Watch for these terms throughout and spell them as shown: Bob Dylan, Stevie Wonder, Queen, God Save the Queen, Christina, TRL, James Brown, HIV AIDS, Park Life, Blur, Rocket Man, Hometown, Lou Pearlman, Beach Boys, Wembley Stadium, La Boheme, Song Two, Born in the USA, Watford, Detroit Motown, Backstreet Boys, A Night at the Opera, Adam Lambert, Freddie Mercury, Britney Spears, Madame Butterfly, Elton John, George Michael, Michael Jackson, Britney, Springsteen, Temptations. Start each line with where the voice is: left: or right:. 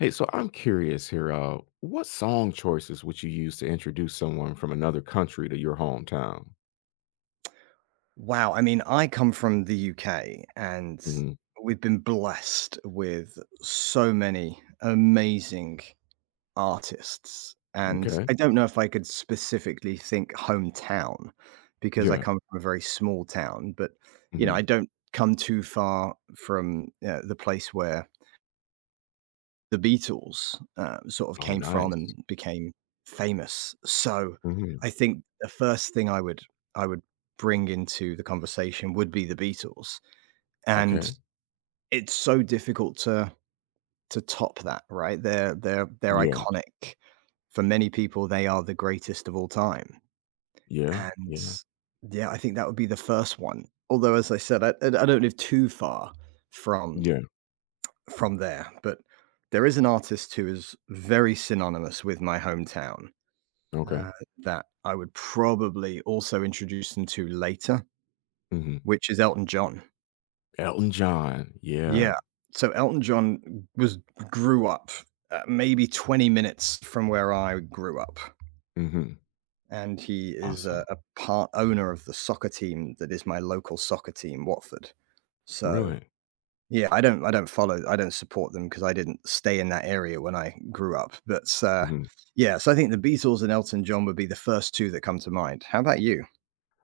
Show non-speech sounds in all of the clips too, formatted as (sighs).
left: Hey, so I'm curious here. What song choices would you use to introduce someone from another country to your hometown?
right: Wow, I mean, I come from the UK, and
left: Mm,
right: we've been blessed with so many amazing artists. And
left: okay.
right: I don't know if I could specifically think hometown because I
left: Yeah.
right: come from a very small town, but
left: hmm
right: I don't come too far from the place where the Beatles sort of
left: Oh,
right: came from
left: nice.
right: and became famous. So
left: hmm
right: I think the first thing I would bring into the conversation would be the Beatles, and
left: Okay.
right: it's so difficult to top that, right? They're
left: Yeah.
right: iconic. For many people, they are the greatest of all time,
left: Yeah.
right: and
left: Yeah.
right: yeah, I think that would be the first one. Although, as I said, I don't live too far from
left: Yeah.
right: from there, but there is an artist who is very synonymous with my hometown,
left: Okay.
right: uh, that I would probably also introduce them to later,
left: hmm
right: which is Elton John.
left: Elton John.
right: Yeah.
left: Yeah.
right: So Elton John was grew up, maybe 20 minutes from where I grew up,
left: hmm
right: and he is
left: Awesome.
right: a part owner of the soccer team that is my local soccer team, Watford. So
left: Really?
right: yeah, I don't support them because I didn't stay in that area when I grew up, but,
left: Mm-hmm.
right: yeah, so I think the Beatles and Elton John would be the first two that come to mind. How about you?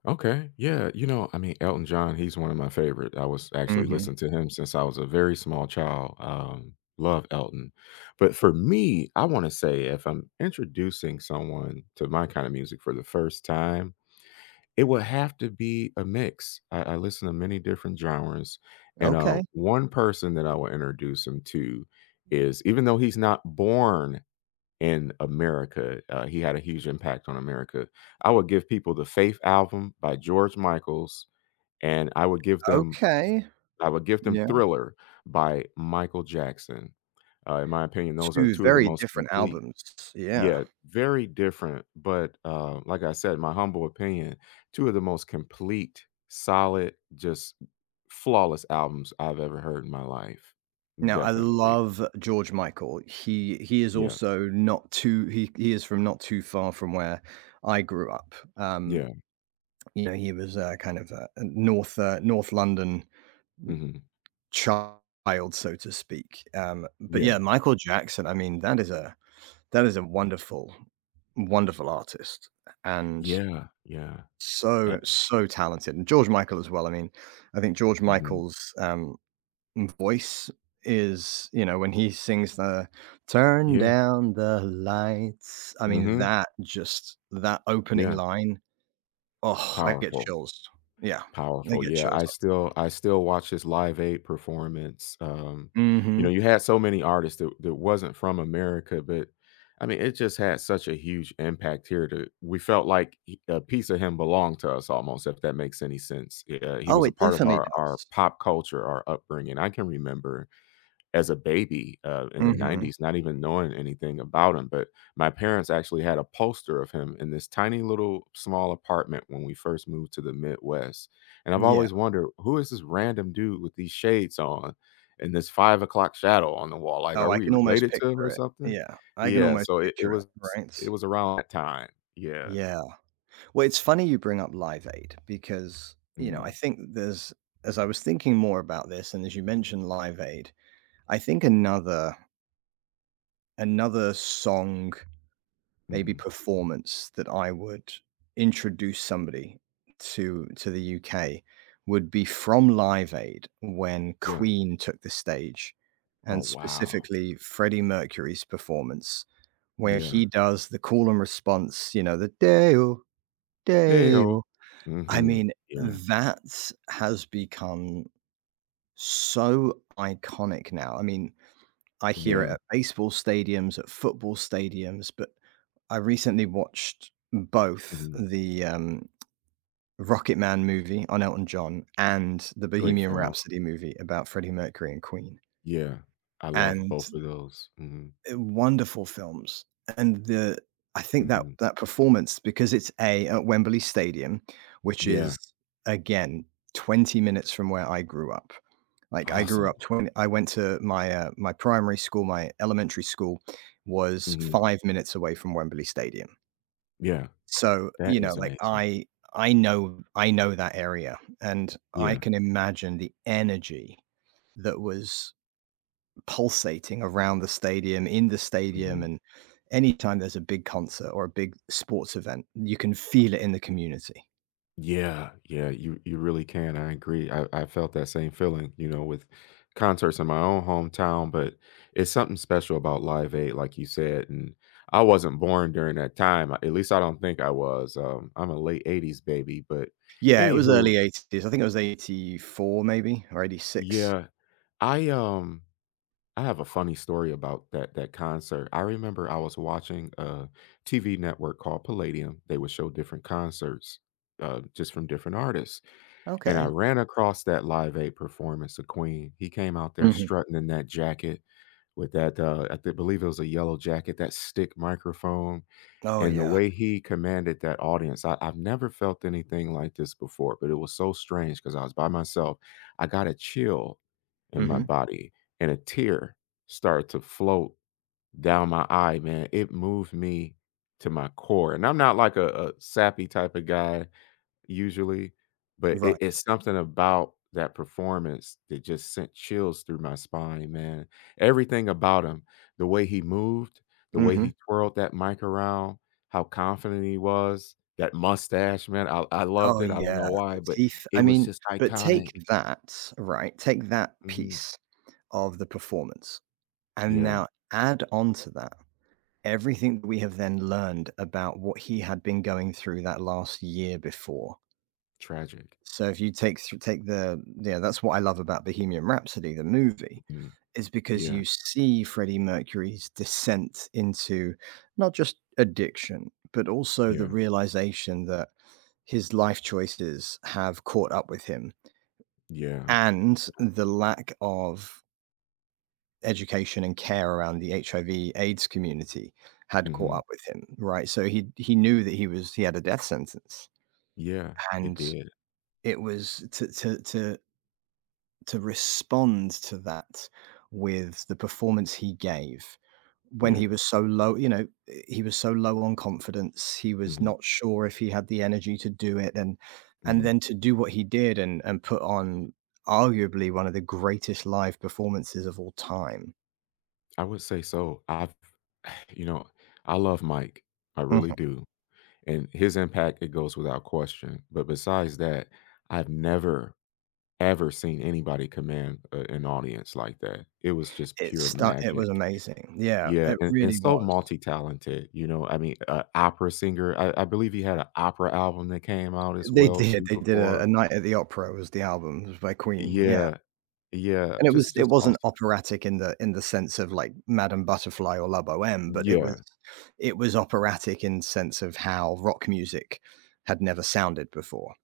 left: Okay. Yeah. I mean, Elton John, he's one of my favorite. I was actually
right: Mhm.
left: listening to him since I was a very small child. Love Elton. But for me, I want to say if I'm introducing someone to my kind of music for the first time, it would have to be a mix. I listen to many different genres. And uh,
right: Okay,
left: one person that I will introduce him to is, even though he's not born in America. He had a huge impact on America. I would give people the Faith album by George Michaels, and I would give them
right: okay. Yeah.
left: Thriller by Michael Jackson. In my opinion, those are
right: two
left: two of the
right: very
left: most
right: different
left: complete.
right: albums. Yeah.
left: Yeah, very different, but like I said, my humble opinion, two of the most complete, solid, just flawless albums I've ever heard in my life.
right: Now I
left: Definitely.
right: love George Michael. He is
left: Yes.
right: also not too he is from not too far from where I grew up.
left: Yeah.
right: You know, he was, kind of, North, North London
left: hmm
right: child, so to speak. But yeah,
left: Yeah.
right: Michael Jackson, I mean, that is a wonderful, wonderful artist and
left: Yeah. Yeah. E-
right: so, so talented. And George Michael as well. I mean, I think George
left: Mhm.
right: Michael's voice is, you know, when he sings the turn
left: Yeah.
right: down the lights, I mean,
left: Mhm.
right: that opening
left: Yeah.
right: line, oh, I get
left: Powerful.
right: chills. Yeah, I
left: Powerful.
right: get
left: Yeah.
right: chills.
left: I still watch his Live Aid performance. You know,
right: Mhm.
left: you had so many artists that wasn't from America, but I mean, it just had such a huge impact here. To we felt like a piece of him belonged to us almost, if that makes any sense. Yeah, he
right: Oh,
left: was a
right: it
left: part of
right: definitely
left: our
right: does.
left: pop culture, our upbringing. I can remember as a baby, in the
right: Mhm.
left: 90s, not even knowing anything about him, but my parents actually had a poster of him in this tiny little small apartment when we first moved to the Midwest, and I've
right: Yeah.
left: always wondered, "Who is this random dude with these shades on and this 5 o'clock shadow on the wall? Like,
right: Oh,
left: are
right: I
left: we
right: can almost
left: related to him or
right: picture it.
left: something?"
right: Yeah, I can
left: Yeah,
right: almost
left: so it
right: picture
left: was
right: it,
left: it
right: right?
left: was around that time. Yeah.
right: Yeah. Well, it's funny you bring up Live Aid because, you know, I
left: Mhm,
right: think there's as I was thinking more about this and as you mentioned Live Aid, I think another song maybe
left: mhm,
right: performance that I would introduce somebody to the UK would be from Live Aid when
left: yeah.
right: Queen took the stage,
left: Oh,
right: and
left: wow.
right: specifically Freddie Mercury's performance, where he
left: Yeah.
right: does the call and response, you know, the "Deo,
left: Dale.
right: Deo." I
left: Mhm.
right: mean,
left: Yeah.
right: that has become so iconic now. I mean, I hear it
left: Yeah.
right: at baseball stadiums, at football stadiums, but I recently watched both
left: Mhm.
right: the, Rocket Man movie on Elton John and the
left: Great
right: Bohemian
left: film.
right: Rhapsody movie about Freddie Mercury and Queen,
left: Yeah, I love
right: and,
left: both of those. Mhm,
right: wonderful films, and the I think that
left: mhm.
right: that performance because it's A, at Wembley Stadium, which is,
left: Yeah,
right: again, 20 minutes from where I grew up. Like, I grew
left: awesome.
right: up twenty, I went to my, my primary school, my elementary school was
left: Mhm,
right: five minutes away from Wembley Stadium.
left: yeah,
right: So,
left: that
right: you know,
left: is
right: like
left: amazing.
right: I know that area and I
left: Yeah,
right: can imagine the energy that was pulsating around the stadium, in the stadium,
left: mhm.
right: and anytime there's a big concert or a big sports event, you can feel it in the community.
left: Yeah, yeah, you really can, I agree. I felt that same feeling, you know, with concerts in my own hometown, but it's something special about Live Aid, like you said, and I wasn't born during that time, at least I don't think I was, I'm a late '80s baby, but
right: Yeah, it was
left: anywho,
right: early 80s. I think it was 84 maybe or 86.
left: yeah, I, um I have a funny story about that concert. I remember I was watching a TV network called Palladium. They would show different concerts just from different artists, and I
right: Okay.
left: ran across that Live Aid performance of Queen. He came out there
right: Mhm.
left: strutting in that jacket with that believe it was a yellow jacket, that stick microphone,
right: Oh,
left: and the
right: yeah.
left: way he commanded that audience, I've never felt anything like this before, but it was so strange because I was by myself. I got a chill in my
right: Mhm.
left: body and a tear started to float down my eye, man. It moved me to my core. And I'm not like a sappy type of guy usually, but it
right: Right.
left: it's something about that performance that just sent chills through my spine, man. Everything about him, the way he moved, the way
right: Mhm.
left: he twirled that mic around, how confident he was, that mustache, man, I loved
right: Oh,
left: it, I don't
right: yeah.
left: know
right: The
left: why, but
right: teeth. I
left: it was
right: mean,
left: just
right: but take
left: iconic.
right: that, right? Take that
left: Mhm.
right: piece of the performance. And
left: Yeah,
right: now add on to that everything that we have then learned about what he had been going through that last year before.
left: tragic.
right: So if you take take the yeah, that's what I love about Bohemian Rhapsody, the movie,
left: Mhm.
right: is because
left: Yeah,
right: you see Freddie Mercury's descent into not just addiction, but also the
left: yeah,
right: realization that his life choices have caught up with him
left: yeah.
right: and the lack of education and care around the HIV AIDS community had caught
left: Mhm.
right: up with him, right? So he knew that he was he had a death sentence.
left: Yeah, it
right: And
left: did.
right: it was to respond to that with the performance he gave when
left: Yeah.
right: he was so low, you know, he was so low on confidence, he was
left: Mhm,
right: not sure if he had the energy to do it and
left: mhm.
right: then to do what he did and put on arguably one of the greatest live performances of all time.
left: I would say so. I've (sighs) you know, I love Mike. I really do. And his impact, it goes without question. But besides that, I've never ever seen anybody command an audience like that. It was just
right: It
left: pure
right: stu it was
left: magic.
right: amazing. Yeah,
left: Yeah,
right: it
left: and
right: really
left: so
right: was.
left: multi-talented, you know. I mean, opera singer. I believe he had an opera album that came out as
right: They
left: well
right: did,
left: too
right: they did a A
left: before.
right: Night at the Opera was the album, it was by Queen, yeah,
left: Yeah, yeah,
right: and it was it
left: just
right: wasn't
left: awesome.
right: operatic in the sense of, like, Madame Butterfly or La Boheme, but
left: Yeah,
right: it was operatic in sense of how rock music had never sounded before.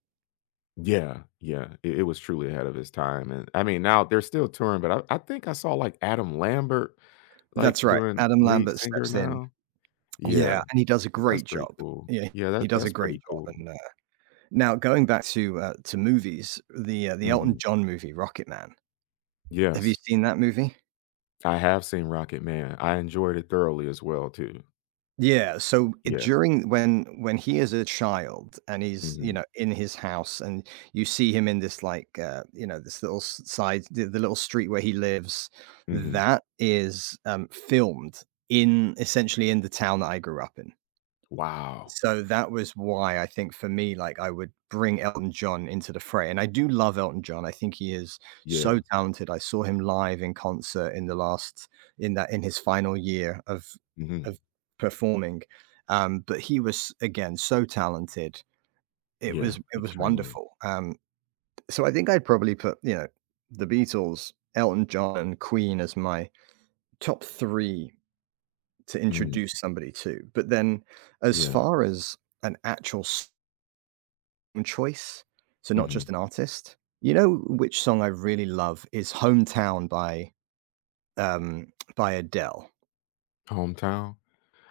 left: Yeah, yeah, it was truly ahead of his time, and I mean, now they're still touring, but I think I saw like Adam Lambert like
right: That's right,
left: doing
right: Adam
left: lead
right: Lambert
left: singer
right: steps in.
left: now.
right: Yeah,
left: Yeah,
right: and he does a
left: that's
right: great
left: pretty
right: job.
left: cool.
right: Yeah,
left: Yeah,
right: he
left: that
right: does a
left: that's
right: great
left: pretty
right: job,
left: cool.
right: and, now going back to, to movies, the Elton
left: hmm
right: John movie, Rocket Man. Have you
left: Yes,
right: seen that movie?
left: I have seen Rocket Man. I enjoyed it thoroughly as well too.
right: Yeah, so I
left: Yeah.
right: during when he is a child and he's, you
left: hmm
right: know, in his house and you see him in this like, you know, this little s side the little street where he lives,
left: hmm
right: that is, filmed in essentially in the town that I grew up in.
left: Wow.
right: So that was why I think for me, like I would bring Elton John into the fray. And I do love Elton John. I think he is
left: Yeah.
right: so talented. I saw him live in concert in the last in that in his final year
left: hmm
right: of performing. But he was again so talented. It
left: Yeah.
right: was it was
left: Extremely.
right: wonderful. So I think I'd probably put, you know, the Beatles, Elton John, and Queen as my top three to
left: Mm.
right: introduce somebody to. But then as
left: Yeah.
right: far as an actual choice, so not
left: hmm
right: just an artist. You know which song I really love is "Hometown" um, by Adele.
left: Hometown.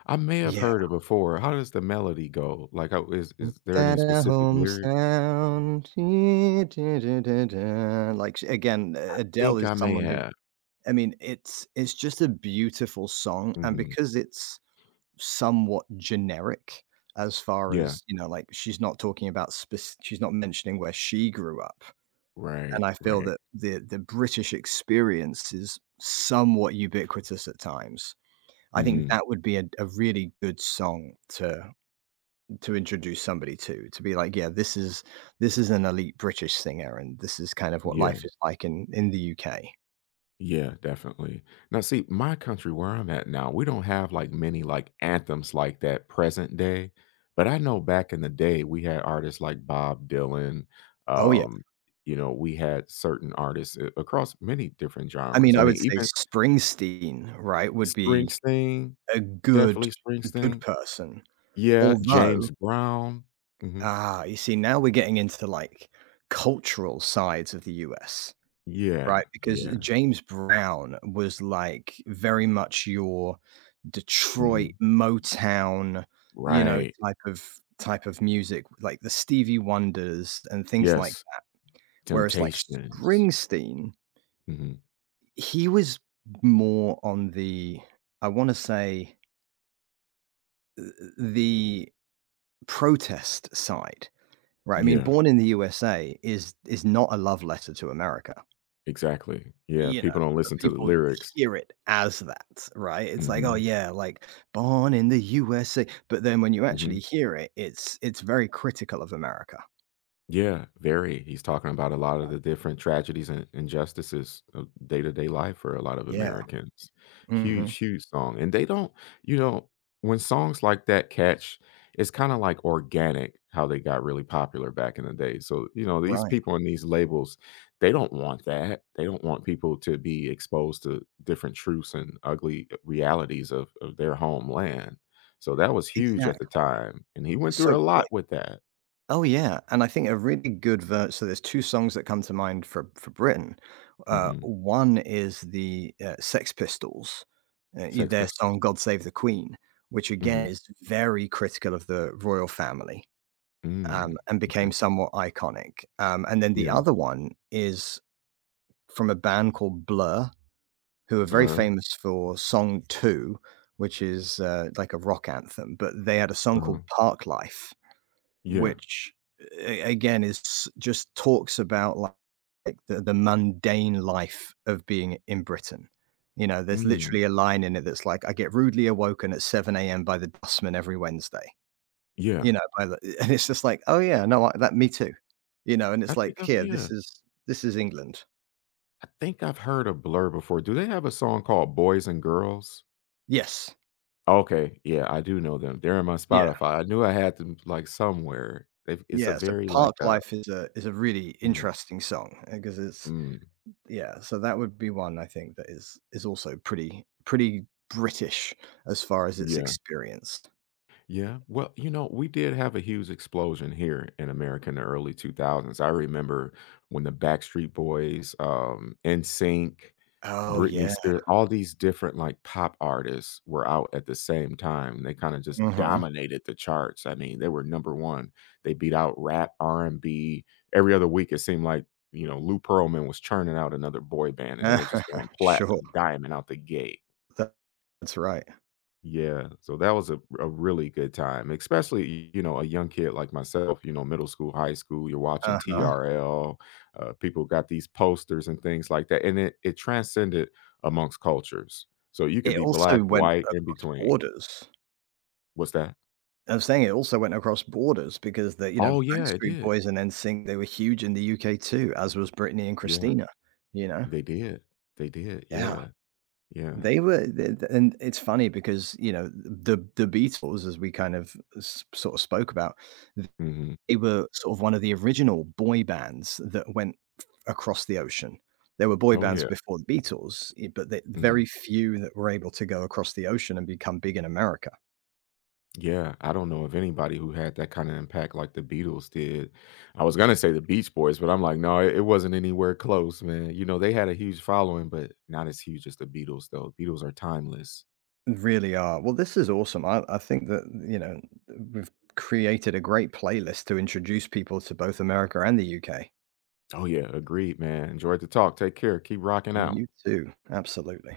left: I may have
right: Yeah.
left: heard it before. How does the melody go? Like, how is there any specific lyric?
right: Hometown. Like, again, Adele
left: Think
right: is
left: I may
right: someone who
left: have.
right: I mean, it's just a beautiful song, and
left: Mhm.
right: because it's somewhat generic as far
left: Yeah.
right: as, you know, like, she's not talking about spec she's not mentioning where she grew up. And
left: Right,
right: I feel
left: right.
right: that the British experience is somewhat ubiquitous at times. I think
left: Mhm.
right: that would be a really good song to introduce somebody to be like, yeah, this is an elite British singer, and this is kind of what
left: Yeah,
right: life is like in the UK.
left: yeah, definitely. Now see, my country where I'm at now, we don't have, like, many, like, anthems like that present day, but I know back in the day, we had artists like Bob Dylan,
right: Oh yeah,
left: um, you know, we had certain artists a across many different
right: I mean,
left: genres. I
right: I
left: mean,
right: would say
left: even
right: Springsteen, right, would be
left: Springsteen,
right: a good
left: definitely
right: good
left: Springsteen.
right: person.
left: Yeah,
right: Although,
left: James Brown. Mhm.
right: ah, you see, now we're getting into like cultural sides of the US.
left: Yeah,
right: Right, because
left: yeah,
right: James Brown was, like, very much your Detroit
left: mhm.
right: Motown, you know,
left: Right.
right: type of music, like the Stevie Wonders and things like
left: Yes,
right: that. Whereas, like,
left: Temptations.
right: Springsteen,
left: Mhm.
right: he was more on the, I wanna say, th the protest side, right? I mean,
left: Yeah,
right: Born in the USA is not a love letter to America.
left: exactly. Yeah,
right: You know,
left: people don't
right: but
left: listen to the
right: people
left: lyrics.
right: hear it as that, right? It's like, "Oh,
left: Mhm,
right: yeah, like, born in the USA," but then when you actually
left: mhm.
right: hear it, it's very critical of America.
left: Yeah, very. He's talking about a lot of the different tragedies and injustices of day to day life for a lot of
right: Yeah.
left: Americans. Huge,
right: Mhm.
left: huge song. And they don't, you know, when songs like that catch, it's kind of like organic how they got really popular back in the day. So, you know, these
right: Right.
left: people in these labels, they don't want that. They don't want people to be exposed to different truths and ugly realities of their homeland. So that was huge at the
right: Exactly.
left: time. And he went through
right: So,
left: a lot
right: like
left: with that.
right: oh, yeah, and I think a really good verse. So there's two songs that come to mind for Britain.
left: hmm
right: One is the, Sex Pistols,
left: Sex
right: their
left: Pistols.
right: song "God Save the Queen," which again
left: Mhm.
right: is very critical of the royal family.
left: Mm.
right: And
left: Okay.
right: became somewhat iconic. And then the
left: Yeah.
right: other one is from a band called Blur, who are very
left: Blur.
right: famous for Song Two, which is like a rock anthem. But they had a song
left: Uh-huh.
right: called Park Life,
left: Yeah.
right: which again just talks about like the mundane life of being in Britain. You know, there's
left: Mm.
right: literally a line in it that's like, I get rudely awoken at 7 a.m. by the dustman every Wednesday. You
left: Yeah.
right: know, by the (laughs) and it's just like, "Oh, yeah, no, I that me too." You know, and
left: I
right: it's
left: think
right: like,
left: I've
right: "Here,
left: yeah.
right: this is England."
left: I think I've heard of Blur before. Do they have a song called Boys and Girls?
right: Yes.
left: Okay. Yeah, I do know them. They're in my
right: Yeah,
left: Spotify. I knew I had them, like, somewhere. They've it's a
right: yeah, so
left: very, like,
right: Park Life is a really
left: mm,
right: interesting song, because it's
left: mm.
right: yeah, so that would be one I think that is also pretty pretty British as far as it's
left: Yeah.
right: experienced.
left: Yeah. Well, you know, we did have a huge explosion here in America in the early 2000s. I remember when the Backstreet Boys, Sync,
right: Oh,
left: Britney
right: yeah.
left: Spears, all these different like pop artists were out at the same time. They kind of just
right: Mhm.
left: dominated the charts. I mean, they were number one. They beat out rap, R&B. Every other week, it seemed like, you know, Lou Pearlman was churning out another boy band and they were just going
right: (laughs) Sure.
left: platinum, diamond out the gate.
right: Tha that's right.
left: Yeah, so that was a really good time, especially, you know, a young kid like myself, you know, middle school, high school, you're watching
right: Uh-huh.
left: TRL, people got these posters and things like that, and it transcended amongst cultures. So you could
right: It
left: be black,
right: also went
left: white, in
right: across
left: between.
right: borders.
left: What's that?
right: I was saying it also went across borders because the you know,
left: Oh, yeah, it
right: Backstreet
left: did.
right: Boys and NSYNC, they were huge in the UK too, as was Britney and
left: Yeah,
right: Christina, you know?
left: they did. They did,
right: Yeah.
left: yeah, yeah.
right: They were the and it's funny because, you know, the Beatles, as we kind of s sort of spoke about,
left: Mhm.
right: they were sort of one of the original boy bands that went across the ocean. There were boy
left: Oh,
right: bands
left: yeah,
right: before the Beatles, eh, but the very
left: mhm.
right: few that were able to go across the ocean and become big in America
left: Yeah, I don't know of anybody who had that kind of impact like the Beatles did. I was gonna say the Beach Boys, but I'm like, no, it wasn't anywhere close, man. You know, they had a huge following, but not as huge as the Beatles, though. Beatles are timeless.
right: really are. Well, this is awesome. I think that, you know, we've created a great playlist to introduce people to both America and the UK.
left: Oh yeah, agreed, man. Enjoyed the talk. Take care. Keep rocking out.
right: You too. Absolutely.